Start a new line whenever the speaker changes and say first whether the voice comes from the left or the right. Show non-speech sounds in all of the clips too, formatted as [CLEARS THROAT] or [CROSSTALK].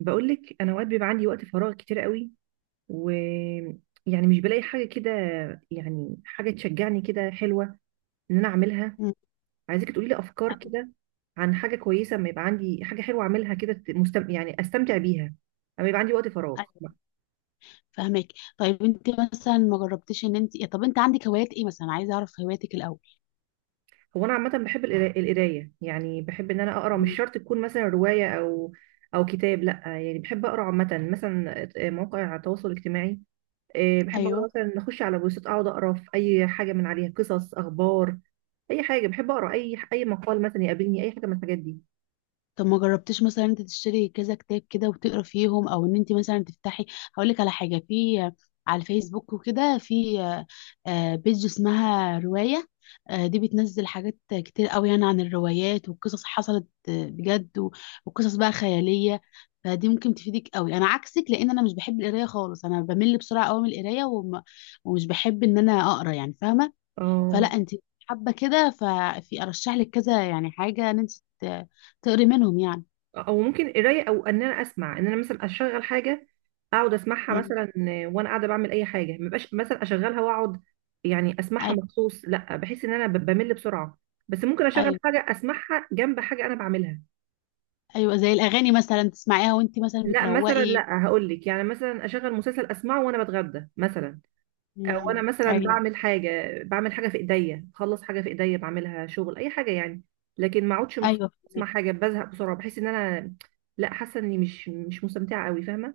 right: بقول لك انا اوقات بيبقى عندي وقت فراغ كتير قوي، ويعني مش بلاقي حاجه كده، يعني حاجه تشجعني كده حلوه ان انا اعملها.
left: مم.
right: عايزاكي تقولي لي افكار
left: ايوه،
right: كده عن حاجه كويسه اما يبقى عندي حاجه حلوه اعملها كده، ت- مستم... يعني استمتع بيها اما يبقى عندي وقت فراغ.
left: ايوه، فاهمك. طيب، انت مثلا ما جربتيش ان انت يعني، طب انت عندك هوايات ايه مثلا؟ عايزه اعرف هواياتك الاول.
right: هو انا عامه بحب القرايه، يعني بحب ان انا اقرا. مش
left: مم.
right: شرط تكون مثلا روايه او كتاب، لا، يعني بحب اقرا عامه، مثلا مواقع التواصل الاجتماعي. إيه، بحب اقرا
left: ايوه.
right: مثلا اخش على بوستات اقعد اقرا في اي حاجه من عليها، قصص، اخبار، اي حاجه، بحب اقرا اي مقال مثلا يقابلني، اي حاجه من الحاجات دي.
left: طب ما جربتيش مثلا انت تشتري كذا كتاب كده وتقرا فيهم، او ان انت مثلا تفتحي؟ هقول لك على حاجه، في على الفيسبوك وكده، في بيج اسمها روايه. دي بتنزل حاجات كتير قوي، يعني عن الروايات وقصص حصلت بجد، وقصص بقى خياليه. فدي ممكن تفيدك قوي، انا عكسك لان انا مش بحب القرايه خالص، انا بمل بسرعه قوي من القرايه ومش بحب ان انا اقرا، يعني فاهمه.
right: اه،
left: فلا انت حابه كده، ففي ارشح لك كذا يعني حاجه ان انت ت- تقري منهم يعني.
right: او ممكن قرايه او ان انا اسمع، ان انا مثلا اشغل حاجه اقعد اسمعها
left: مم.
right: مثلا وانا قاعده بعمل اي حاجه. ما بقاش مثلا اشغلها واقعد يعني اسمعها
left: ايوه.
right: مخصوص، لا، بحس ان انا بمل بسرعه. بس ممكن اشغل
left: ايوه،
right: حاجه اسمعها جنب حاجه انا بعملها.
left: ايوه زي الاغاني مثلا تسمعيها وانت مثلا
right: لا، مثلا
left: بتروقي.
right: لا، هقول لك، يعني مثلا اشغل مسلسل اسمعه وانا بتغدى مثلا.
left: مم.
right: وانا مثلا
left: ايوه.
right: بعمل حاجه، بعمل حاجه في ايديا، بخلص حاجه في ايديا بعملها، شغل اي حاجه يعني. لكن ما اقعدش
left: ايوه
right: اسمع
left: فهمك.
right: حاجه بزهق بسرعه، بحس ان انا، لا، حاسه اني مش مستمتعه قوي، فاهمه.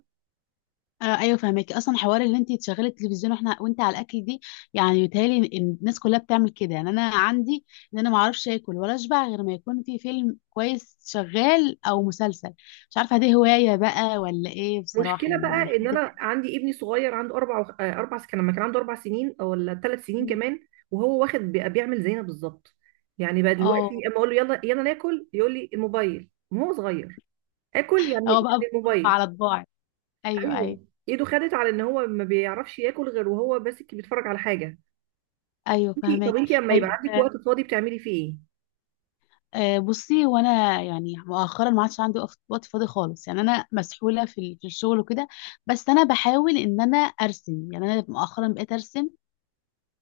left: آه ايوه فهمك، اصلا حوار اللي انت تشغلي التلفزيون واحنا وانت على الاكل دي، يعني بيتهيألي إن الناس كلها بتعمل كده، يعني انا عندي ان انا ما اعرفش اكل ولا اشبع غير ما يكون في فيلم كويس شغال او مسلسل. مش عارفه دي هوايه بقى ولا ايه؟ بصراحه
right: مشكله
left: يعني انا
right: بقى ان
left: بحب.
right: انا عندي ابني صغير عنده اربع وخ- آه، 4 سنين. لما كان عنده 4 سنين او ولا 3 سنين كمان،
left: [LAUGHS]
right: وهو واخد بيعمل زينا بالظبط. يعني بقى
left: اه.
right: دلوقتي اما اقول له يلا يلا ناكل، يقول لي الموبايل، وهو صغير، اكل يعني
left: هو بقى
right: يعني
left: بحب
right: الموبايل.
left: على طباعي. ايوه، ايوه.
right: ايوه، ايده خدت على ان هو ما بيعرفش ياكل غير وهو بس بيتفرج على حاجه.
left: ايوه
right: انتي
left: فهمك.
right: طب انتي لما يبقى
left: طيب،
right: عندك وقت فاضي بتعملي فيه ايه؟
left: بصي، وانا يعني مؤخرا ما عادش عندي وقت فاضي خالص، يعني انا مسحوله في في الشغل وكده. بس انا بحاول ان انا ارسم، يعني انا مؤخرا بقيت ارسم،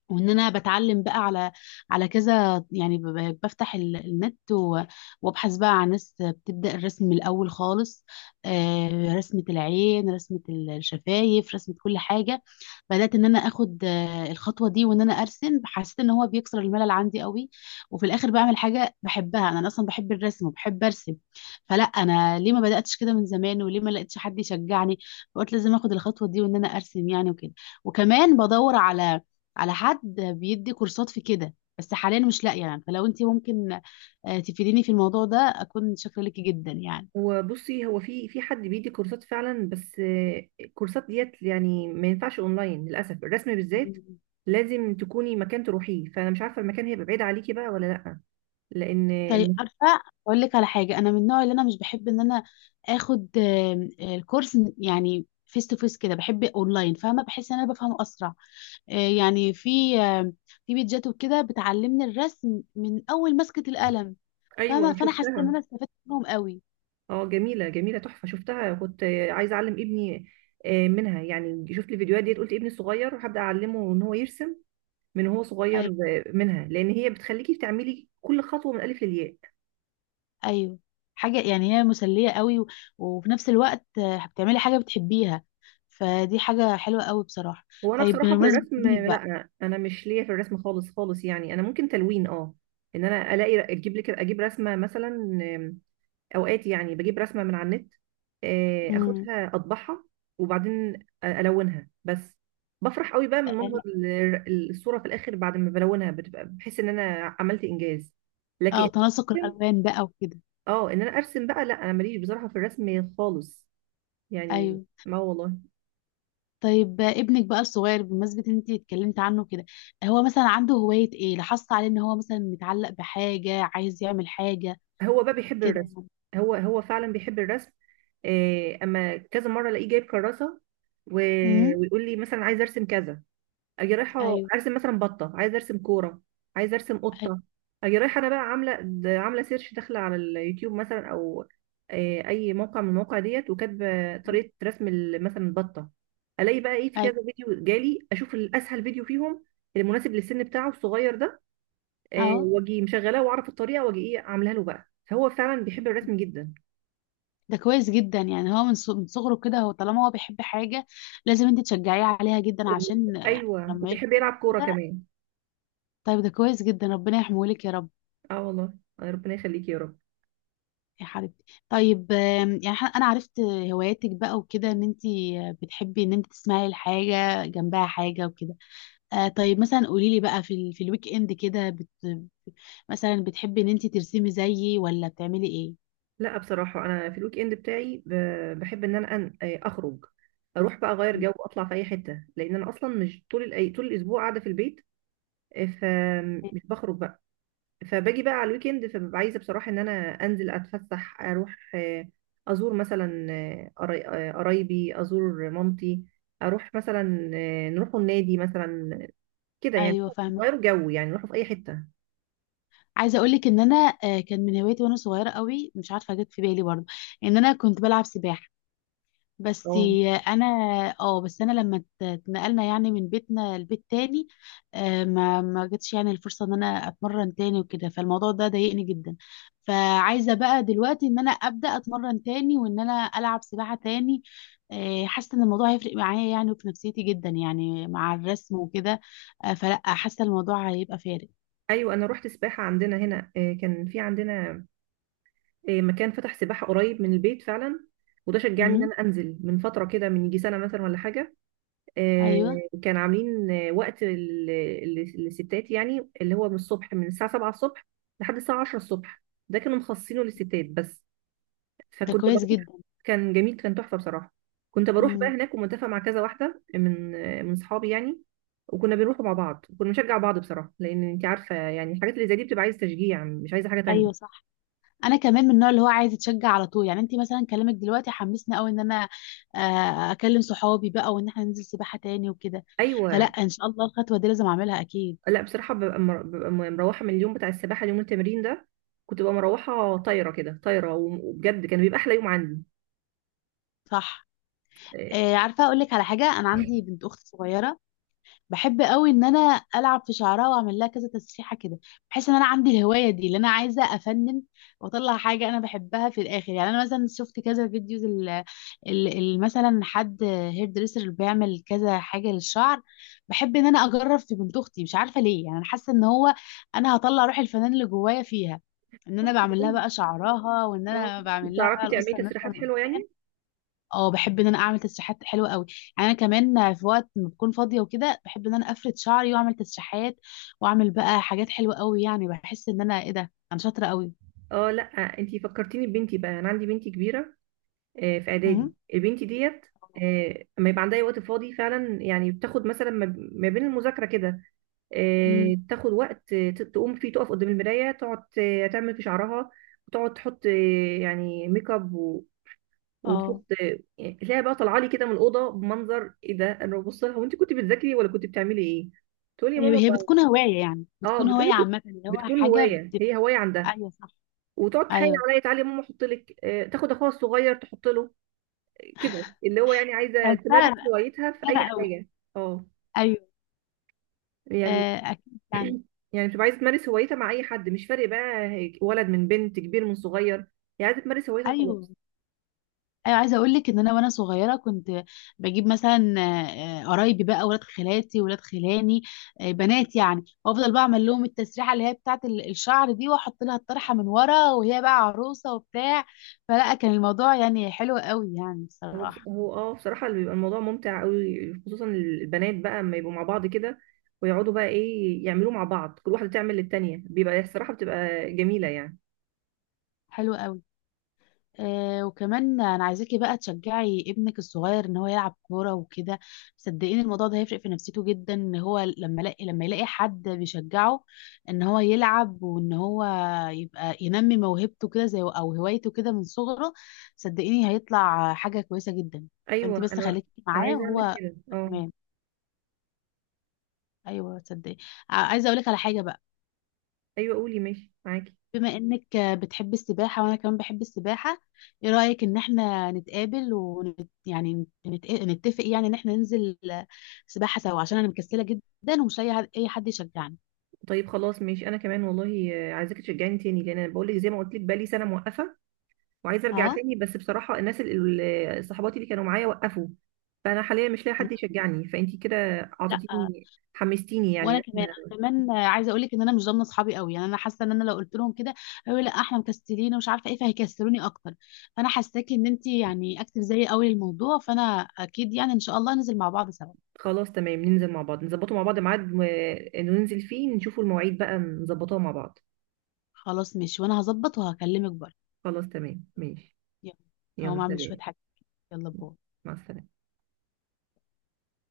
left: وان انا بتعلم بقى على كذا، يعني بفتح النت وابحث بقى عن ناس بتبدا الرسم من الاول خالص. رسمه العين، رسمه الشفايف، رسمه كل حاجه. بدات ان انا اخد الخطوه دي وان انا ارسم، حسيت ان هو بيكسر الملل عندي قوي، وفي الاخر بعمل حاجه بحبها، انا اصلا بحب الرسم وبحب ارسم. فلا انا ليه ما بداتش كده من زمان، وليه ما لقيتش حد يشجعني؟ فقلت لازم اخد الخطوه دي وان انا ارسم، يعني وكده. وكمان بدور على حد بيدي كورسات في كده، بس حاليا مش لاقيه يعني، فلو انت ممكن تفيديني في الموضوع ده اكون شاكره ليكي جدا،
right: وبصي، هو في حد بيدي كورسات فعلا، بس الكورسات ديت يعني ما ينفعش اونلاين للاسف، الرسم بالذات
left: يعني.
right: لازم تكوني مكان تروحيه. فانا مش عارفه المكان هيبقى بعيد عليكي بقى ولا لا، لان
left: طيب
right: الم-
left: عارفه، اقول لك على حاجه، انا من النوع اللي انا مش بحب ان انا اخد آم، آه، الكورس يعني فيس تو فيس كده، بحب اونلاين، فاهمه، بحس ان انا بفهمه اسرع. آه، يعني في في بيتجات وكده بتعلمني الرسم من اول مسكه القلم،
right: ايوه
left: فاهمه،
right: انا
left: فانا حسيت ان
right: شفتها.
left: انا استفدت منهم قوي.
right: اه، جميله جميله تحفه شفتها، كنت عايزه اعلم ابني منها، يعني شفت الفيديوهات ديت قلت ابني الصغير هبدا اعلمه ان هو يرسم من هو صغير
left: ايوه،
right: منها، لان هي بتخليكي تعملي كل خطوه من الالف للياء.
left: ايوه. حاجه يعني هي مسليه قوي، وفي نفس الوقت بتعملي حاجه بتحبيها، فدي حاجه حلوه قوي بصراحه.
right: هو انا
left: طيب
right: بصراحه في
left: بمناسبه
right: الرسم
left: ابنك بقى.
right: لا، انا مش ليا في الرسم خالص خالص، يعني انا ممكن تلوين، اه. ان انا الاقي اجيب لك، اجيب رسمه مثلا، آم، اوقات يعني بجيب رسمه من على النت،
left: امم.
right: اخدها اطبعها وبعدين الونها بس. بفرح قوي بقى من منظر الصوره في الاخر، بعد ما بلونها بتبقى بحس ان انا عملت انجاز. لكن
left: اه، تناسق الالوان بقى وكده.
right: اه ان انا ارسم بقى، لا، انا ماليش بصراحه في الرسم خالص يعني،
left: ايوه.
right: ما والله.
left: طيب ابنك بقى الصغير، بمناسبة ان انت اتكلمت عنه كده، هو مثلا عنده هواية ايه؟ لاحظت عليه ان هو مثلا متعلق بحاجة، عايز يعمل حاجة
right: هو بقى بيحب
left: كده
right: الرسم،
left: يعني؟
right: هو هو فعلا بيحب الرسم. إيه، اما كذا مره الاقيه جايب كراسه و...
left: امم.
right: ويقول لي مثلا عايز ارسم كذا. اجي رايحه
left: ايوه.
right: ارسم مثلا بطه، عايز ارسم كوره، عايز ارسم
left: ايوه.
right: قطه. اجي رايحه انا بقى عامله سيرش، داخله على اليوتيوب مثلا، او إيه، اي موقع من المواقع ديت، وكاتبه طريقه رسم مثلا البطه. الاقي بقى ايه، في
left: ايوه.
right: كذا فيديو جالي، اشوف الاسهل فيديو فيهم المناسب للسن بتاعه الصغير ده،
left: اهو.
right: واجي مشغلاه واعرف الطريقه واجي ايه عاملها له بقى. فهو فعلا بيحب الرسم جدا.
left: ده كويس جدا، يعني هو من صغره كده، هو طالما هو بيحب حاجة لازم انت تشجعيه عليها جدا،
right: و...
left: عشان
right: ايوه،
left: لما
right: وبيحب
left: يكبر
right: يلعب كوره
left: كده.
right: كمان.
left: طيب ده كويس جدا، ربنا يحميه لك يا رب.
right: اه والله، ربنا يخليك يا رب.
left: يا حبيبتي، طيب يعني، انا عرفت هواياتك بقى وكده، ان انت بتحبي ان انت تسمعي الحاجة جنبها حاجة وكده. آه، طيب مثلا قولي لي بقى في الويك اند كده، مثلا بتحبي ان انت ترسمي زيي، ولا بتعملي ايه؟
right: لا بصراحه انا في الويك اند بتاعي بحب ان انا أن... آه، اخرج، اروح بقى اغير
left: مم.
right: جو واطلع في اي حته، لان انا اصلا مش طول الاسبوع قاعده في البيت، فمش بخرج بقى. فباجي بقى على الويكند فببقى عايزه بصراحه ان انا انزل اتفسح اروح، ازور مثلا قرايبي، ازور مامتي، اروح مثلا نروحوا النادي مثلا، كده يعني،
left: ايوه فاهمه.
right: غير جو يعني نروحوا في اي حته.
left: عايزه اقول لك ان انا كان من هوايتي وانا صغيره قوي، مش عارفه جت في بالي برضه، ان انا كنت بلعب سباحه بس.
right: اه
left: انا اه بس انا لما اتنقلنا يعني من بيتنا لبيت تاني، ما جاتش يعني الفرصه ان انا اتمرن تاني وكده، فالموضوع ده ضايقني جدا. فعايزه بقى دلوقتي ان انا ابدا اتمرن تاني، وان انا العب سباحه تاني، حاسه ان الموضوع هيفرق معايا يعني، وفي نفسيتي جدا، يعني مع الرسم وكده، فلا حاسه الموضوع هيبقى فارق.
right: ايوه، انا روحت سباحه عندنا هنا، كان في عندنا مكان فتح سباحه قريب من البيت فعلا، وده شجعني ان
left: امم.
right: انا انزل من فتره كده، من يجي سنه مثلا ولا حاجه.
left: ايوه
right: كان عاملين وقت للستات، يعني اللي هو من الصبح، من الساعة 7 الصبح لحد الساعة 10 الصبح. ده كانوا مخصصينه للستات بس،
left: ده
right: فكنت بروح.
left: كويس جدا.
right: كان جميل، كان تحفة بصراحة. كنت بروح بقى
left: امم.
right: هناك ومتفق مع كذا واحدة من صحابي يعني، وكنا بنروح مع بعض، وكنا بنشجع بعض بصراحة، لأن أنت عارفة يعني الحاجات اللي زي دي بتبقى عايزة تشجيع، مش عايزة حاجة
left: ايوه
right: تانية.
left: صح. انا كمان من النوع اللي هو عايز يتشجع على طول، يعني انت مثلا كلامك دلوقتي حمسني قوي ان انا اكلم صحابي بقى، وان احنا ننزل سباحة تاني وكده. فلا
right: أيوة،
left: ان شاء الله الخطوة دي لازم اعملها اكيد.
right: لا بصراحة ببقى مروحة من اليوم بتاع السباحة، اليوم التمرين ده كنت ببقى مروحة طايرة كده طايرة، وبجد كان بيبقى أحلى يوم عندي.
left: صح.
right: آه،
left: عارفة اقول لك على حاجة، انا عندي بنت اخت صغيرة، بحب قوي ان انا العب في شعرها واعمل لها كذا تسريحه كده. بحس ان انا عندي الهوايه دي اللي انا عايزه افنن واطلع حاجه انا بحبها في الاخر، يعني انا مثلا شفت كذا فيديوز مثلا حد هير دريسر اللي بيعمل كذا حاجه للشعر. بحب ان انا اجرب في بنت اختي، مش عارفه ليه، يعني انا حاسه ان هو انا هطلع روح الفنان اللي جوايا فيها، ان
right: طب
left: انا بعمل لها بقى
right: كويس.
left: شعرها، وان
right: آه،
left: انا بعمل لها
right: بتعرفي
left: بقى
right: تعملي
left: القصه الناس
right: تسريحات
left: اللي
right: حلوه
left: قدام.
right: يعني؟
left: اه. بحب ان انا اعمل تسريحات حلوه قوي، يعني انا كمان في وقت ما بكون فاضيه وكده بحب ان انا افرد شعري واعمل تسريحات، واعمل بقى حاجات حلوه قوي، يعني بحس ان انا ايه ده، انا شاطره قوي.
right: اه لا، انتي فكرتيني ببنتي بقى، انا عندي بنتي كبيره، في اعدادي
left: مم.
right: البنت ديت. اما يبقى عندها أي وقت فاضي فعلا يعني، بتاخد مثلا ما بين المذاكره كده،
left: امم.
right: تاخد وقت تقوم فيه، تقف قدام المرايه، تقعد تعمل في شعرها، وتقعد تحط يعني ميك اب،
left: اه.
right: وتحط يعني، تلاقيها بقى طالعه لي كده من الاوضه بمنظر ايه ده. انا ببص لها، وانت كنت بتذاكري ولا كنت بتعملي ايه؟ تقولي يا ماما.
left: هي بتكون هوايه، يعني
right: اه
left: بتكون هوايه
right: بتقول،
left: عامه، اللي هو
right: بتكون
left: حاجه
right: هوايه، هي
left: بتبقى.
right: هوايه عندها.
left: ايوه صح.
right: وتقعد تحايل
left: ايوه
right: عليا، تعالي يا ماما احط لك، تاخد اخوها الصغير تحط له، كده، اللي هو يعني عايزه
left: بحسها
right: تمارس هوايتها في اي
left: انا قوي.
right: حاجه. اه
left: ايوه.
right: يعني
left: آه اكيد يعني.
right: [CLEARS THROAT] يعني بتبقى عايزه تمارس هوايتها مع اي حد، مش فارق بقى ولد من بنت، كبير من صغير، هي عايزه تمارس هوايتها
left: ايوه،
right: وخلاص.
left: ايوه عايزه اقول لك ان انا وانا صغيره كنت بجيب مثلا قرايبي بقى، ولاد خالاتي، ولاد خلاني، بنات يعني، وافضل بقى اعمل لهم التسريحه اللي هي بتاعه الشعر دي، واحط لها الطرحه من ورا وهي بقى عروسه وبتاع، فلا كان الموضوع يعني حلو قوي، يعني
right: هو بص-
left: بصراحه.
right: هو اه بصراحه اللي بيبقى الموضوع ممتع قوي، خصوصا البنات بقى اما يبقوا مع بعض كده ويقعدوا بقى ايه يعملوه مع بعض، كل واحده تعمل للتانيه، بيبقى الصراحه بتبقى جميله يعني.
left: حلو قوي. آه، وكمان انا عايزاكي بقى تشجعي ابنك الصغير ان هو يلعب كوره وكده، صدقيني الموضوع ده هيفرق في نفسيته جدا، ان هو لما يلاقي حد بيشجعه ان هو يلعب، وان هو يبقى ينمي موهبته كده، زي او هوايته كده من صغره. صدقيني هيطلع حاجه كويسه جدا.
right: ايوه.
left: فانت بس
right: انا
left: خليكي
right: انا
left: معاه
right: عايزه اعمل
left: وهو.
right: كده، اه.
left: تمام. ايوه صدقيني. عايزه اقول لك على حاجه بقى،
right: ايوه قولي، ماشي معاكي.
left: بما انك بتحب السباحة وانا كمان بحب السباحة، ايه رأيك ان احنا نتقابل يعني نتفق، يعني ان احنا ننزل سباحة سوا، عشان انا مكسلة جدا ومش لاقي اي حد يشجعني.
right: طيب خلاص ماشي، انا كمان والله عايزاكي تشجعني تاني، لان انا بقول لك زي ما قلت لك بقالي سنه موقفه، وعايزه ارجع
left: اه
right: تاني، بس بصراحه الناس صحباتي اللي كانوا معايا وقفوا، فانا حاليا مش لاقي حد يشجعني. فانتي كده
left: لا.
right: اعطيتيني، حمستيني يعني
left: وانا
right: إن
left: كمان،
right: إحنا.
left: انا كمان عايزه اقول لك ان انا مش ضامنه اصحابي قوي، يعني انا حاسه ان انا لو قلت لهم كده هيقولوا لا احنا مكسلين ومش عارفه ايه، فهيكسلوني اكتر. فانا حاساكي ان انت يعني اكتف زيي قوي للموضوع، فانا اكيد يعني ان شاء الله ننزل مع بعض سوا.
right: خلاص تمام، ننزل مع بعض، نظبطه مع بعض ميعاد ننزل فيه، نشوفوا المواعيد بقى نظبطوها مع بعض.
left: خلاص ماشي، وانا هظبط وهكلمك برضه.
right: خلاص تمام ماشي.
left: يلا. هقوم
right: يلا
left: اعمل شويه
right: سلام،
left: حاجات، يلا باي.
right: مع السلامه.